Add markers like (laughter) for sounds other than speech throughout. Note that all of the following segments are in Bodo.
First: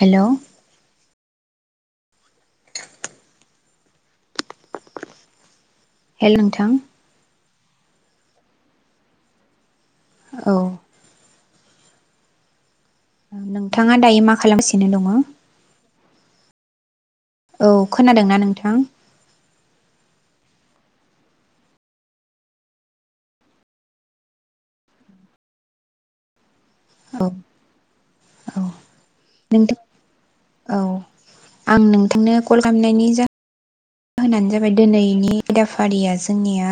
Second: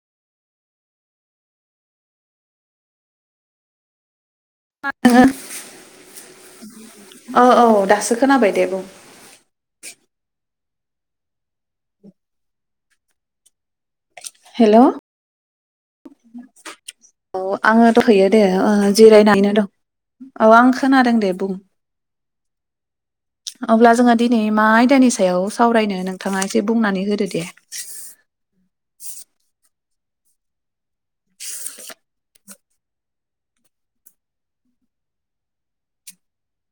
हेलौ हेल नोंथां (unintelligible) अ औ दासो खोनाबाय दे बुं औ नोंथाङा दायो मा हेल' खालामसिनो दङ (inaudible) औ आङो दंहैयो खोनादोंना दे नोंथां जिरायनानैनो दं औ आं खोनादों दे बुं अब्ला जोङो दिनै मा आयदानि सायाव सावरायनो नोंथाङा एसे बुंनानै औ होदो दे औ नोंथां औ आं नोंथांनो कल खालामनायनि जा होनानो जाबाय दिनैनि आयदाफारिया जोंनिया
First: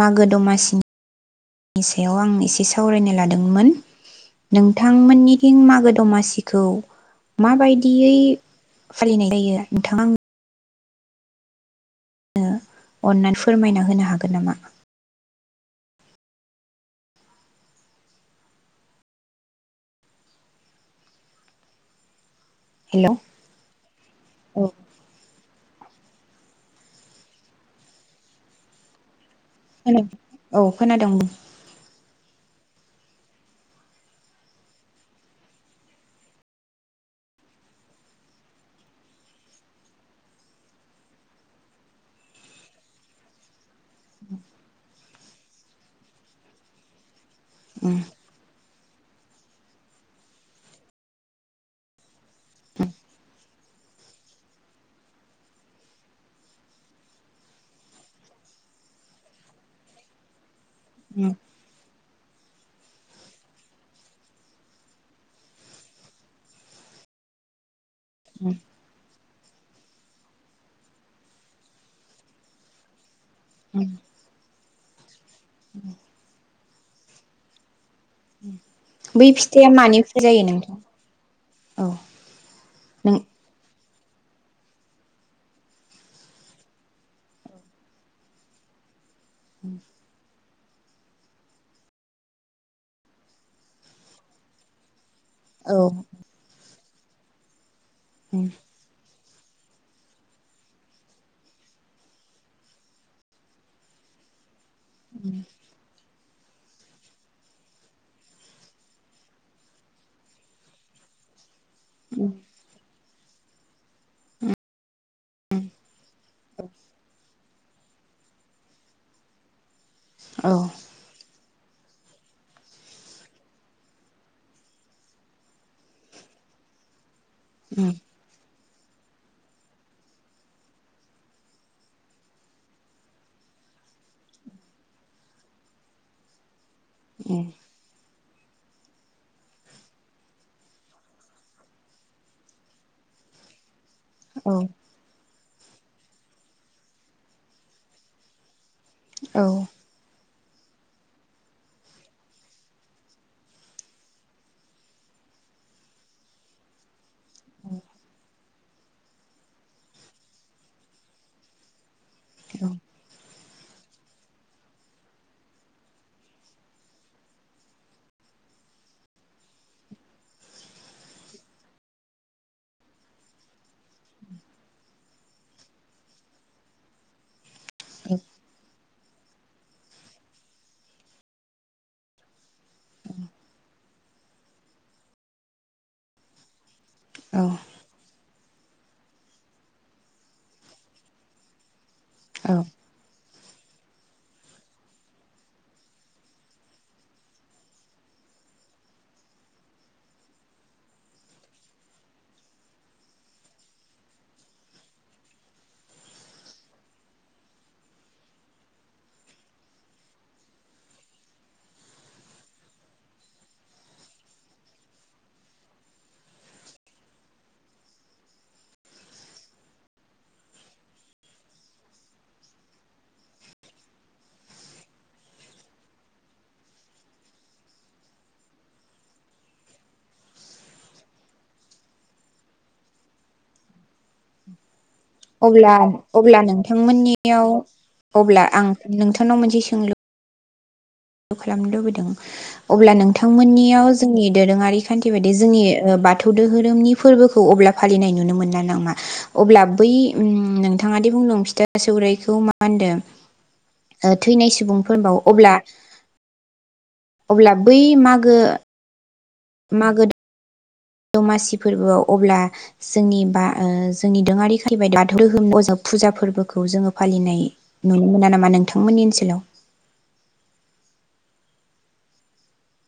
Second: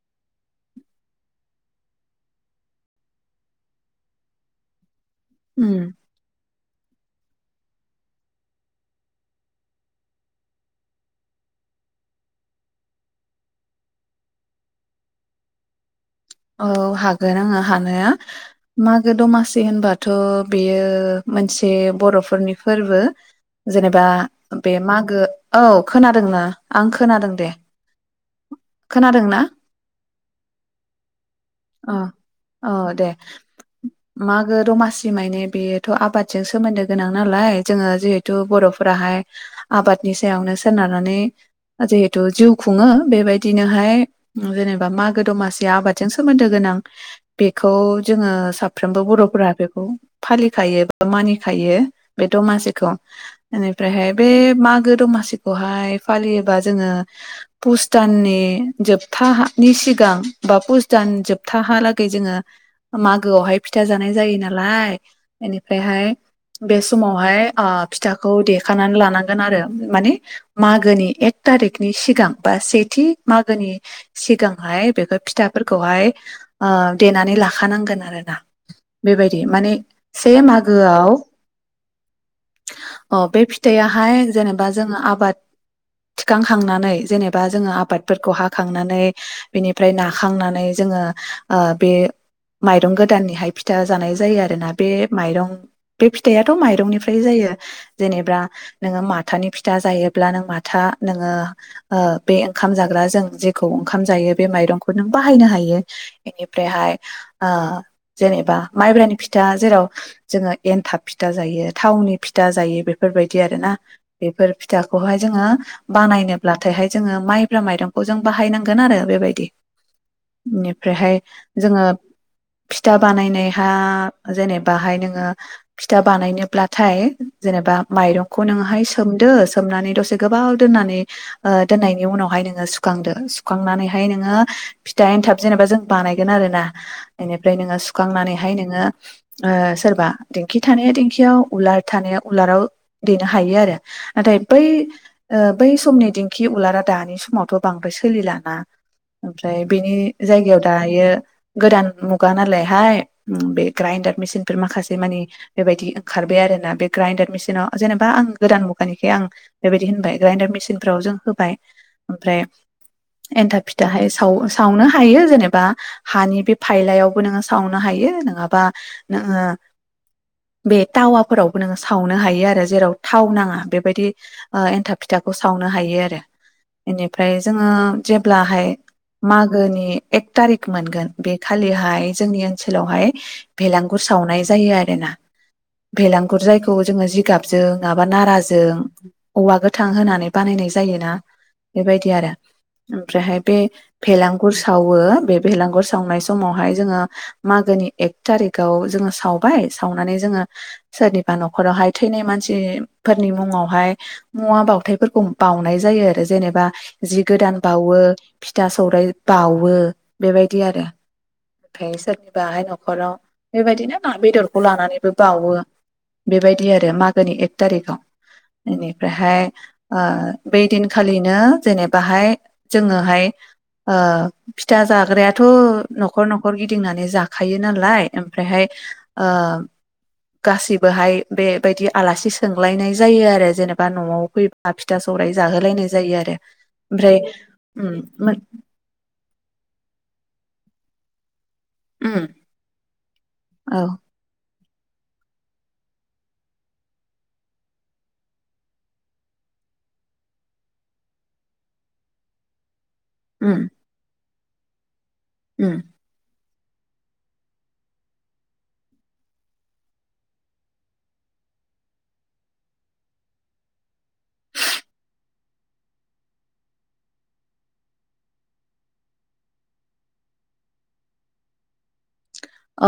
मागो दमासिनिनि सायाव आं एसे सावरायनाय लादोंमोन नोंथा थां मोननि थिं उम मागो दमासि खौ माबायदियै फालिनाय जायो नोंथाआ आं अन्नानै फोरमायना होनो हागोन नामा औ हागोन आङो हानाया मागो दमासि होनबाथ' बेयो मोनसे बर'फोरनि फोरबो हेलौ जेनेबा औ बे मागो औ खोनादोंना आं खोनादों दे खोनादों ना खोनादों औ खोनादों बुं अ औ दे मागो दमासि मानि बेथ' आबादजों सोमोन्दो गोनां नालाय जोङो जिहेथु बर'फोराहाय आबादनि सायावनो सोनारनानै जिहेथु जिउ खुङो बेबायदिनोहाय जेनेबा मागो दमासिया आबादजों सो सोमोन्दो गोनां बेखौ जोङो साब साफ्रोमबो बर'फोरा बेखौ फालिखायो बा मानिखायो बे दमासिखौ बेनिफ्रायहाय बे मागो दमासिखौहाय फालियोबा जोङो पुसताननि जोबथानि सिगां बा फुस दान जोबथा हालाग जोङो मागोआवहाय फिथा जानाय जायो नालाय बेनिफ्रायहाय बे समावहाय ओ फिथाखौ देखानानै लानांगोन आरो माने मागोनि एक थारिखनि सिगां बा सेथि मागोनि सिगां हाय बेखौ फिथा फोरखौहाय आ देनानै लाखानांगोन आरोना। बै बेबायदि फिथाइया माने मानिफ्राय से जायो नोंथां मागोआव औ अ नों बे फिथाया बाहाय जेनेबा जोङो आबाद थिखांखांनानै जेनेबा जोङो आबादफोरखौ हाखांनानै बिनिफ्राय ना हाखांनानै जोङो ओ बे माइरं गोदाननिहाय फिथा जानाय जायो आरोना बे माइरं औ बे फिथायाथ' माइरंनिफ्राय जायो जेनेबा उम नोङो माथानि फिथा जायोब्ला नों माथा नोङो ओ बे ओंखाम जाग्रा जों जेखौ ओंखाम जायो बे माइरंखौ खौ नों बाहायनो हायो बेनिफ्रायहाय आ जेनेबा माइब्रानि फिथा जेराव जोङो एन्थाब फिथा जायो थावनि फिथा जायो बेफोरबायदि आरोना बेफोर फिथाखौहाय जोङो बानायनोब्लाथायहाय जोङो माइब्रा माइरंखौ जों बाहायनांगोन आरो बेबायदि। औ बेनिफ्रायहाय जोङो फिथा बानायनायहा जेनेबाहाय नोङो फिथा बानायनोब्लाथाय जेनेबा उम माइरंखौ नोङो हाय सोमदो सोमनानै दसे गोबाव दोननानै ओ दोननायनि उनावहाय नोङो सुखांदो सुखांनानैहाय नोङो फिथा एन्थाब जेनेबा जों बानायगोन आरो ना। बेनिफ्राय औ नोङो सु सुखांनानैहाय नोङो ओ सोरबा दिेंखि थानाया दिेंखियाव उलार थानाया उलाराव देनो हायो आरो। नाथाय औ बै। ओ बै समनि दिंखि उलारा दानि समावथ' बांद्राय सोलिलाना। ओमफ्राय बेनि जायगायाव दायो गोदान मुगा नालायहाय उम बे ग्राइनडार मेसिन फोर माखासे मानि बेबायदि ओंखारबाय आरो ना बे ग्राइनडार मेसिनाव जेनेबा आं गोदान मुगानिखाय आं बेबायदि होनबाय ग्राइनडार मेचिन फोराव जों होबाय ओमफ्राय एन्थाब फि दाहाय साव सावनो हायो जेनेबा हानि बे फायलायावबो नोङो सावनो हायो नङाबा नोङो बे टावाफोरावबो नोङो सावनो हायो आरो जेराव थाव नाङा बेबायदि ओ एन्थाब फिथाखौ सावनो हायो आरो बेनिफ्राय जोङो जेब्लाहाय मागोनि एक थारिक मोनगोन बे खालिहाय जोंनि ओनसोलावहाय भेलांगुर सावनाय जायो आरोना भेलांगुर जाय जोङो औ जिगाबजों नङाबा नाराजों जों औवा गोथां होनानै बानायनाय जोना। बेबायदि आरो ओमफ्रायहाय बे भेलांगुर सावो बे भेलांगुर सावनाय समावहाय जोङो मागोनि एक थारिखाव जोङो सावबाय सावनानै जोङो सोरनिबा न'खरावहाय थैनाय मानसिफोरनि मुङावहाय मुवा बाथायफोरखौ बाउनाय जायो आरो जेनेबा जि गोदान बावो फिथा सौराइ बावो बेबायदि आरो ओमफ्राय सोरनिबाहाय न'खराव बेबायदिनो ना बेदरखौ लानानैबो बावो बेबायदि आरो मागोनि एक थारिखआव बेनिफ्रायहाय ओ बै दिनखालिनो जेनेबाहाय जोङोहाय ओ फिथा जाग्रायाथ' न'खर न'खर गिदिंनानै जाखायो नालाय ओमफ्रायहाय ओ गासिबोहाय बेबायदि आलासि सोंलायनाय जायो आरो जेनेबा न'आव फैबा फिथा सौराइ अब्ला जाहोलायनाय जायो आरो अब्ला ओमफ्राय नोंथांमोननियाव उम। मोन अब्ला आं नोंथांनाव मोनसे सोंलु खालामनो लुबैदों उम अब्ला औ नोंथांमोननियाव जोंनि दोरोङारि खान्थि बायदि जोंनि बाथौ दोहोरोमनि फोरबोखौ अब्ला फालिनाय नुनो मोनला नामा अब्ला बै नोंथाङादि बुंदों फिथा सौराइखौ मा होनदों उम। ओ थैनाय सुबुंफोरनो बावो। अब्ला उम अब्ला बै मागो। मागो। दमासि फोरबोआव अब्ला जोंनि बा जोंनि दोङारि खान्थि बायदि बाथौ दोहोम फुजा फोरबोखौ जोङो फालिनाय नुनो मोना नामा नोंथांमोननि ओनसोलाव।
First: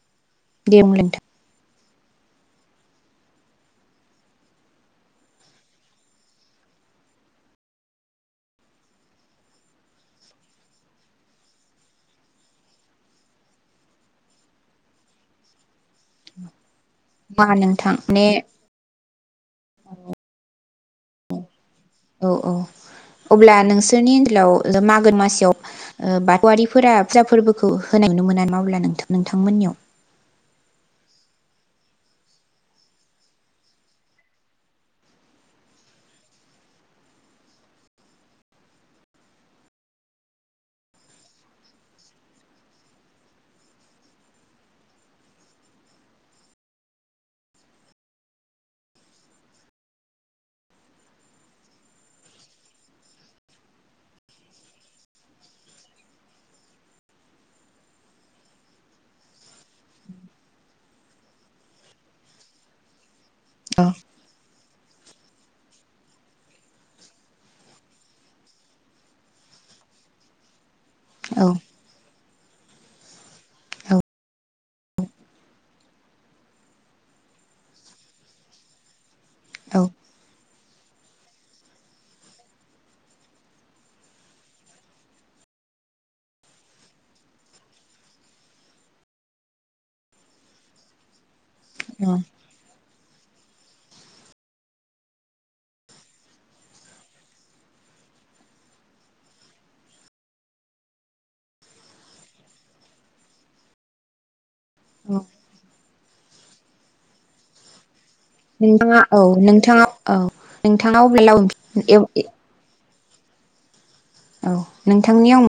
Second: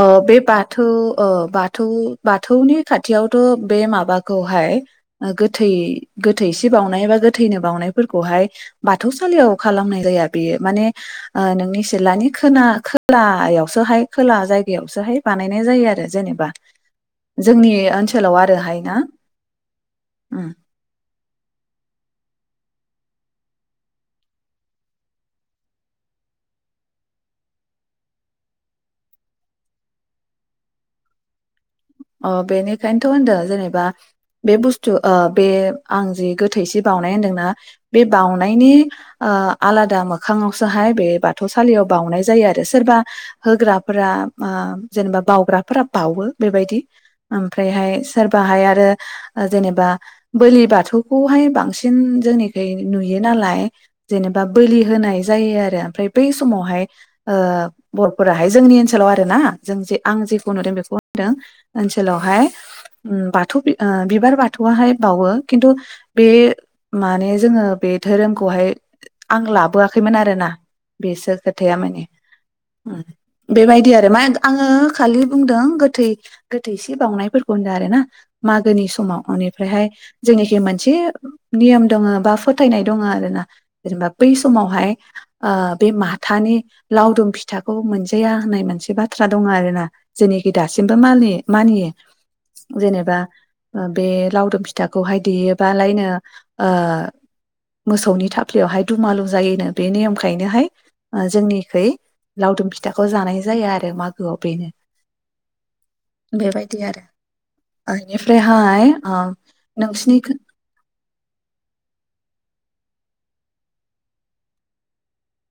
ओ बे दे बाथौ बुं नोंथां बाथौ। बाथौ बाथौनि खाथियावथ' बे माबाखौहाय गोथै गोथै सि बावनाय बा गोथैनो बावउनायफोरखौहाय बाथौसालियाव खालामनाय जाया बेयो माने नोंनि सिलानि खोला खोलायावसोहाय। खोला जायगायावसोहाय बानायनाय जायो आरो जेनेबा। मा जोंनि नोंथां माने ओनसोलाव आरोहाय ना। उम। औ औ अब्ला नोंसोरनि ओनसोलाव मागोन मासियाव बाथौआरारिफोरा फुजा फोरबोखौ होनाय नुनो मोना नामा अब्ला नोंथां नोंथांमोननियाव। अ बेनिखायनोथ' होनदो जेनेबा बे बुस्थु ओ बे आं जि गोथैसि बाउनाय होनदोंना बे बाउनायनि ओ आलादा मोखाङावसोहाय बे बाथौसालियाव बाउनाय जायो आरो सोरबा होग्राफोरा ओ जेनेबा बाग्राफोरा बावो बेबायदि। ओमफ्रायहाय सोरबाहाय आरो जेनेबा बोलि बाथौखौहाय बांसिन जोंनिखै नुयो नालाय जेनेबा बोलि होनाय जायो आरो ओमफ्राय बै समावहाय ओ बर'फोराहाय जोंनि ओनसोलाव आरो ना जों जे आं जेखौ नुदों बेखौ होनदों। ओनसोलावहाय। उम बाथौ बि औ बिबार बाथ बाथौआहाय बावो खिन्थु बे माने जोङो बे धोरोमखौहाय आं लाबोआखैमोन आरो ना। बेसो औ खोथाया माने। बेबायदि आरो मा आङो खालि बुंदों गोथै। गोथैसे बावनायफोरखौ होनदो आरो ना मागोनि समाव औ अनिफ्रायहाय जोंनिखि मोनसे नियम दङ बा फोथायनाय दङ आरो ना जेनेबा बै समावहाय ओ बे माथानि लावदुम फिथाखौ मोनजाया होननाय मोनसे बाथ्रा दङ आरो ना जोंनिखि दासिमबो मानियो। मानियो जेनेबा बे लावदुम फिथाखौहाय देयोबालायनो ओ मोसौनि थाफ्लियावहाय दुमालु जायोनो बे नेयम खायनोहाय जोंनिखै लावदुम फिथाखौ जानाय जायो आरो मागोआव बेनो। औ बेबायदि आरो ओइ। नोंथाङा औ नोंथाङा औ नोंथाङा अबे लाबिबलाम (unintelligible) औ नोंथांनियाव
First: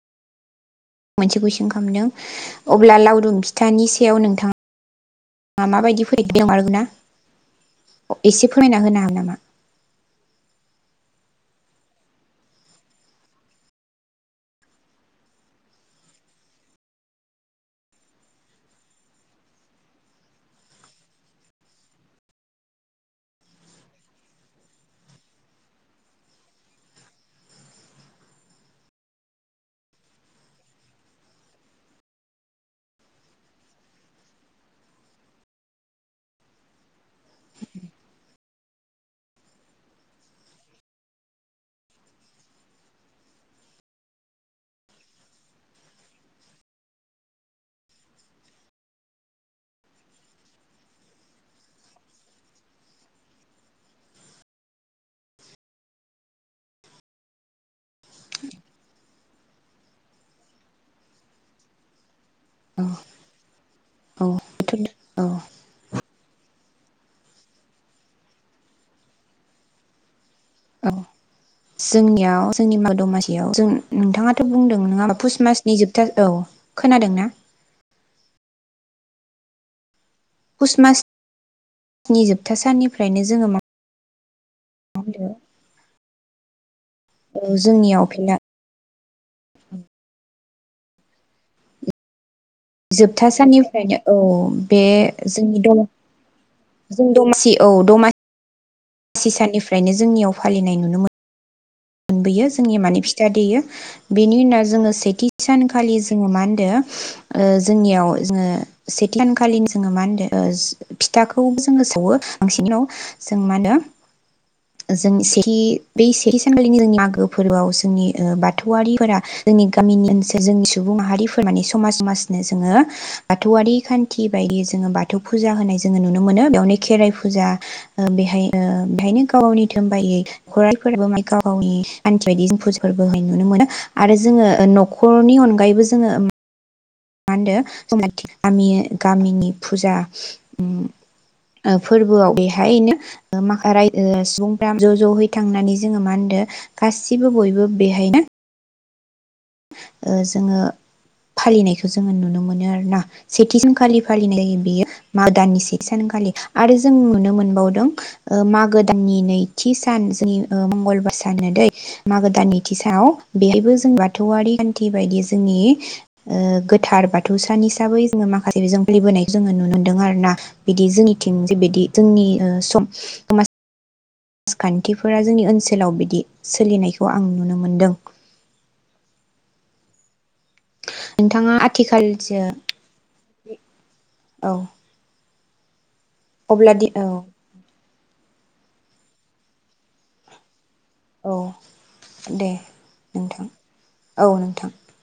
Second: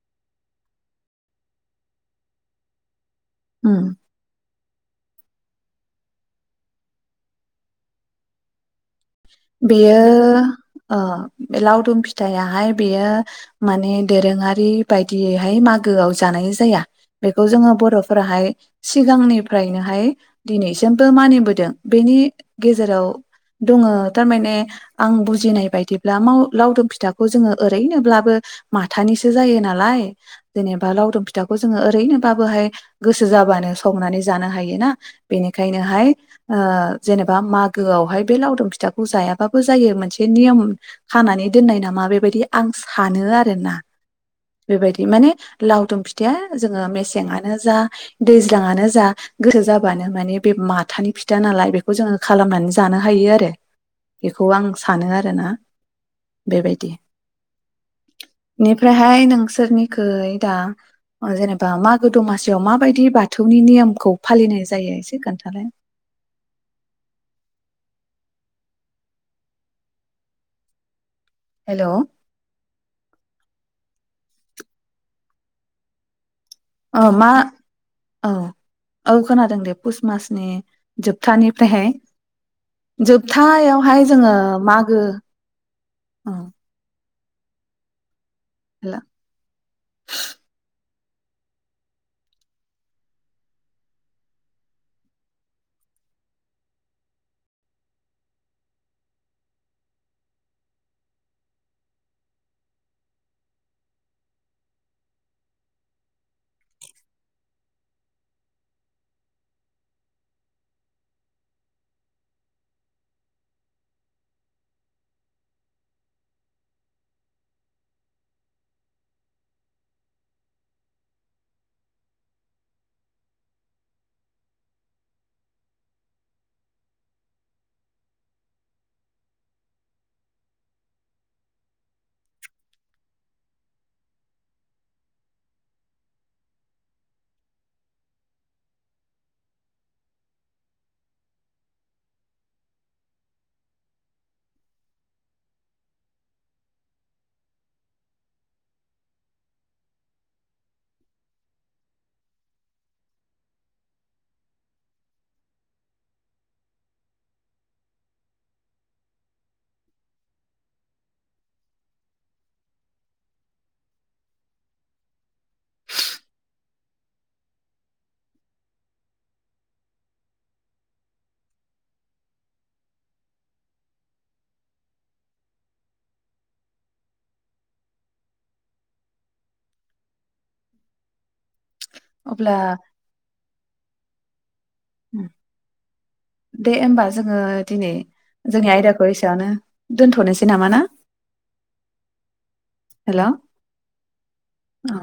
मोनसे कुइसन खालामदों अब्ला लाउ। दुम फिथानि उम सायाव नोंथाङा। मा मा (unintelligible) बायदि फरायदों आरो ना एसे फोरमायना होना बेयो। ओ बे लावदुम फिथायाहाय बेयो माने दोरोङारि बायदियैहाय मागोआव जानाय जाया बेखौ जोङो बर'फोराहाय सिगांनिफ्रायनोहाय दिनैसिमबो मानिबोदों बेनि गेजेराव। दङो तारमाने आं बुजिनाय बायदिब्ला माव लावदुम फिथाखौ जोङो ओरैनोब्लाबो माथानिसो जायो नालाय जेनेबा लावदुम फिथाखौ जोङो ओरैनोबोहाय गोसो जाबानो संनानै जानो हायो ना बेनिखायनोहाय जेनेबा मागो आवहाय। बे लावदुम फिथाखौ जायाबाबो जायो मोनसे नियम खानानै दोननाय नामा बेबायदि आं सानो आरो ना बेबायदि माने लावदुम फिथाया जोङो मेसेंआनो जा दैज्लाांआनो गोरो जाबानो माने बे माथानि फिथा नालाय बेखौ जोङो खालामनानै जानो। हायो‌ आरो‌ बेखौ आं सानो‌ आरो ना बेबायदि निफ्रायहाय नोंसोरनिखै‌ दा‌ जेनेबा मागो। दमासियाव औ माबायदि बाथौनि नियमखौ फालिनाय औ जायो एसे औ खोन्थालाय। औ हेल' जोंनियाव जोंनि मा दमासियाव जों नोंथाङा। थ' बुंदों नङा पुस मासनि जोबथा औ। ओ खोनादोंना मा औ औ खोनादों दे पुस। मासनि पुस मासनि जोबथानिफ्रायहाय जोबथा साननिफ्रायनो जोबथा जोङो मा शयावहाय। जोङो मागो उम औ जोंनियाव फेना हेल' उम जोबथा साननिफ्रायनो औ बे जोंनि दम जों दमासि औ दमा सि साननिफ्रायनो जोंनियाव फालिनाय नुनो मोन मोनबोयो जोंनि माने फिथा देयो बेनि उनाव जोङो सेथि सानखालि जोङो मा होनदो ओ जोंनियाव जोङो सेथ सानखालि जोङो मा होनदो ओ फिथाखौ जोङो सावो बांसिनयाव जों मा होनो जों सेथि बै सेथि सानखालिनि जोंनि मागो फोरबोआव जोंनि ओ बाथौआरिफोरा जोंनि गामिनि ओनसोल जोंनि सुबुं माहारिफोर माने समाज समाजनो जोङो बाथौआरि खान्थि बायदि जोङो बाथौ फुजा होनाय जोङो नुनो मोनो बेयावनो खेराइ फुजा ओ बेहाय ओ बेहायनो गाव गावनि (unintelligible) गावनि खान्थि बायदि जों फुज फोरबोहाय नुनो मोनो आरो जोङो न'खरनि अनगायैबो जोङो मा होनदो (unintelligible) गामि गामिनि फुजा उम ओ फोरबोआव बेहायनो ओ माखा राय ओ सुबुंफोरा ज' जहैनो थांनानै जोङो मा होनदों गासिबो बयबो बेहायनो ओ जोङो फालिनायखौ जोङो नुनो मोनो आरोना सेथि सानखालि फालिनाय जायो बेयो माग दानि सेथि सानखालि आरो जों नुनो मोनबावदो ओ मागो दाननि नैथि सान जि ओ मंगलबार सानो दै मागो दाननि नैथि सानाव बेहाय बो जों बा थौआरि खान्थि बायदि जोंनि ओ गोथार बाथौ सान हिसाबै जोङो माखासे बेजों फोलिबोनायखौ जोङो नुनो मोनदों आरो ना बिदि जोंनिथिं जे बिदि जोंनि ओ सम समाज राजखान्थिफोरा जोंनि ओनसोलाव बिदि सोलिनायखौ आं नुनो मोनदों। थाङा आथिखालजो अब्ला औ दे अब्ला दि औ ओमबा जोङो दिनै जोंनि आयदाखौ एसेयावनो दोनथनोसै नामा ना? औ दे हेल' नोंथां औ नोंथां। औ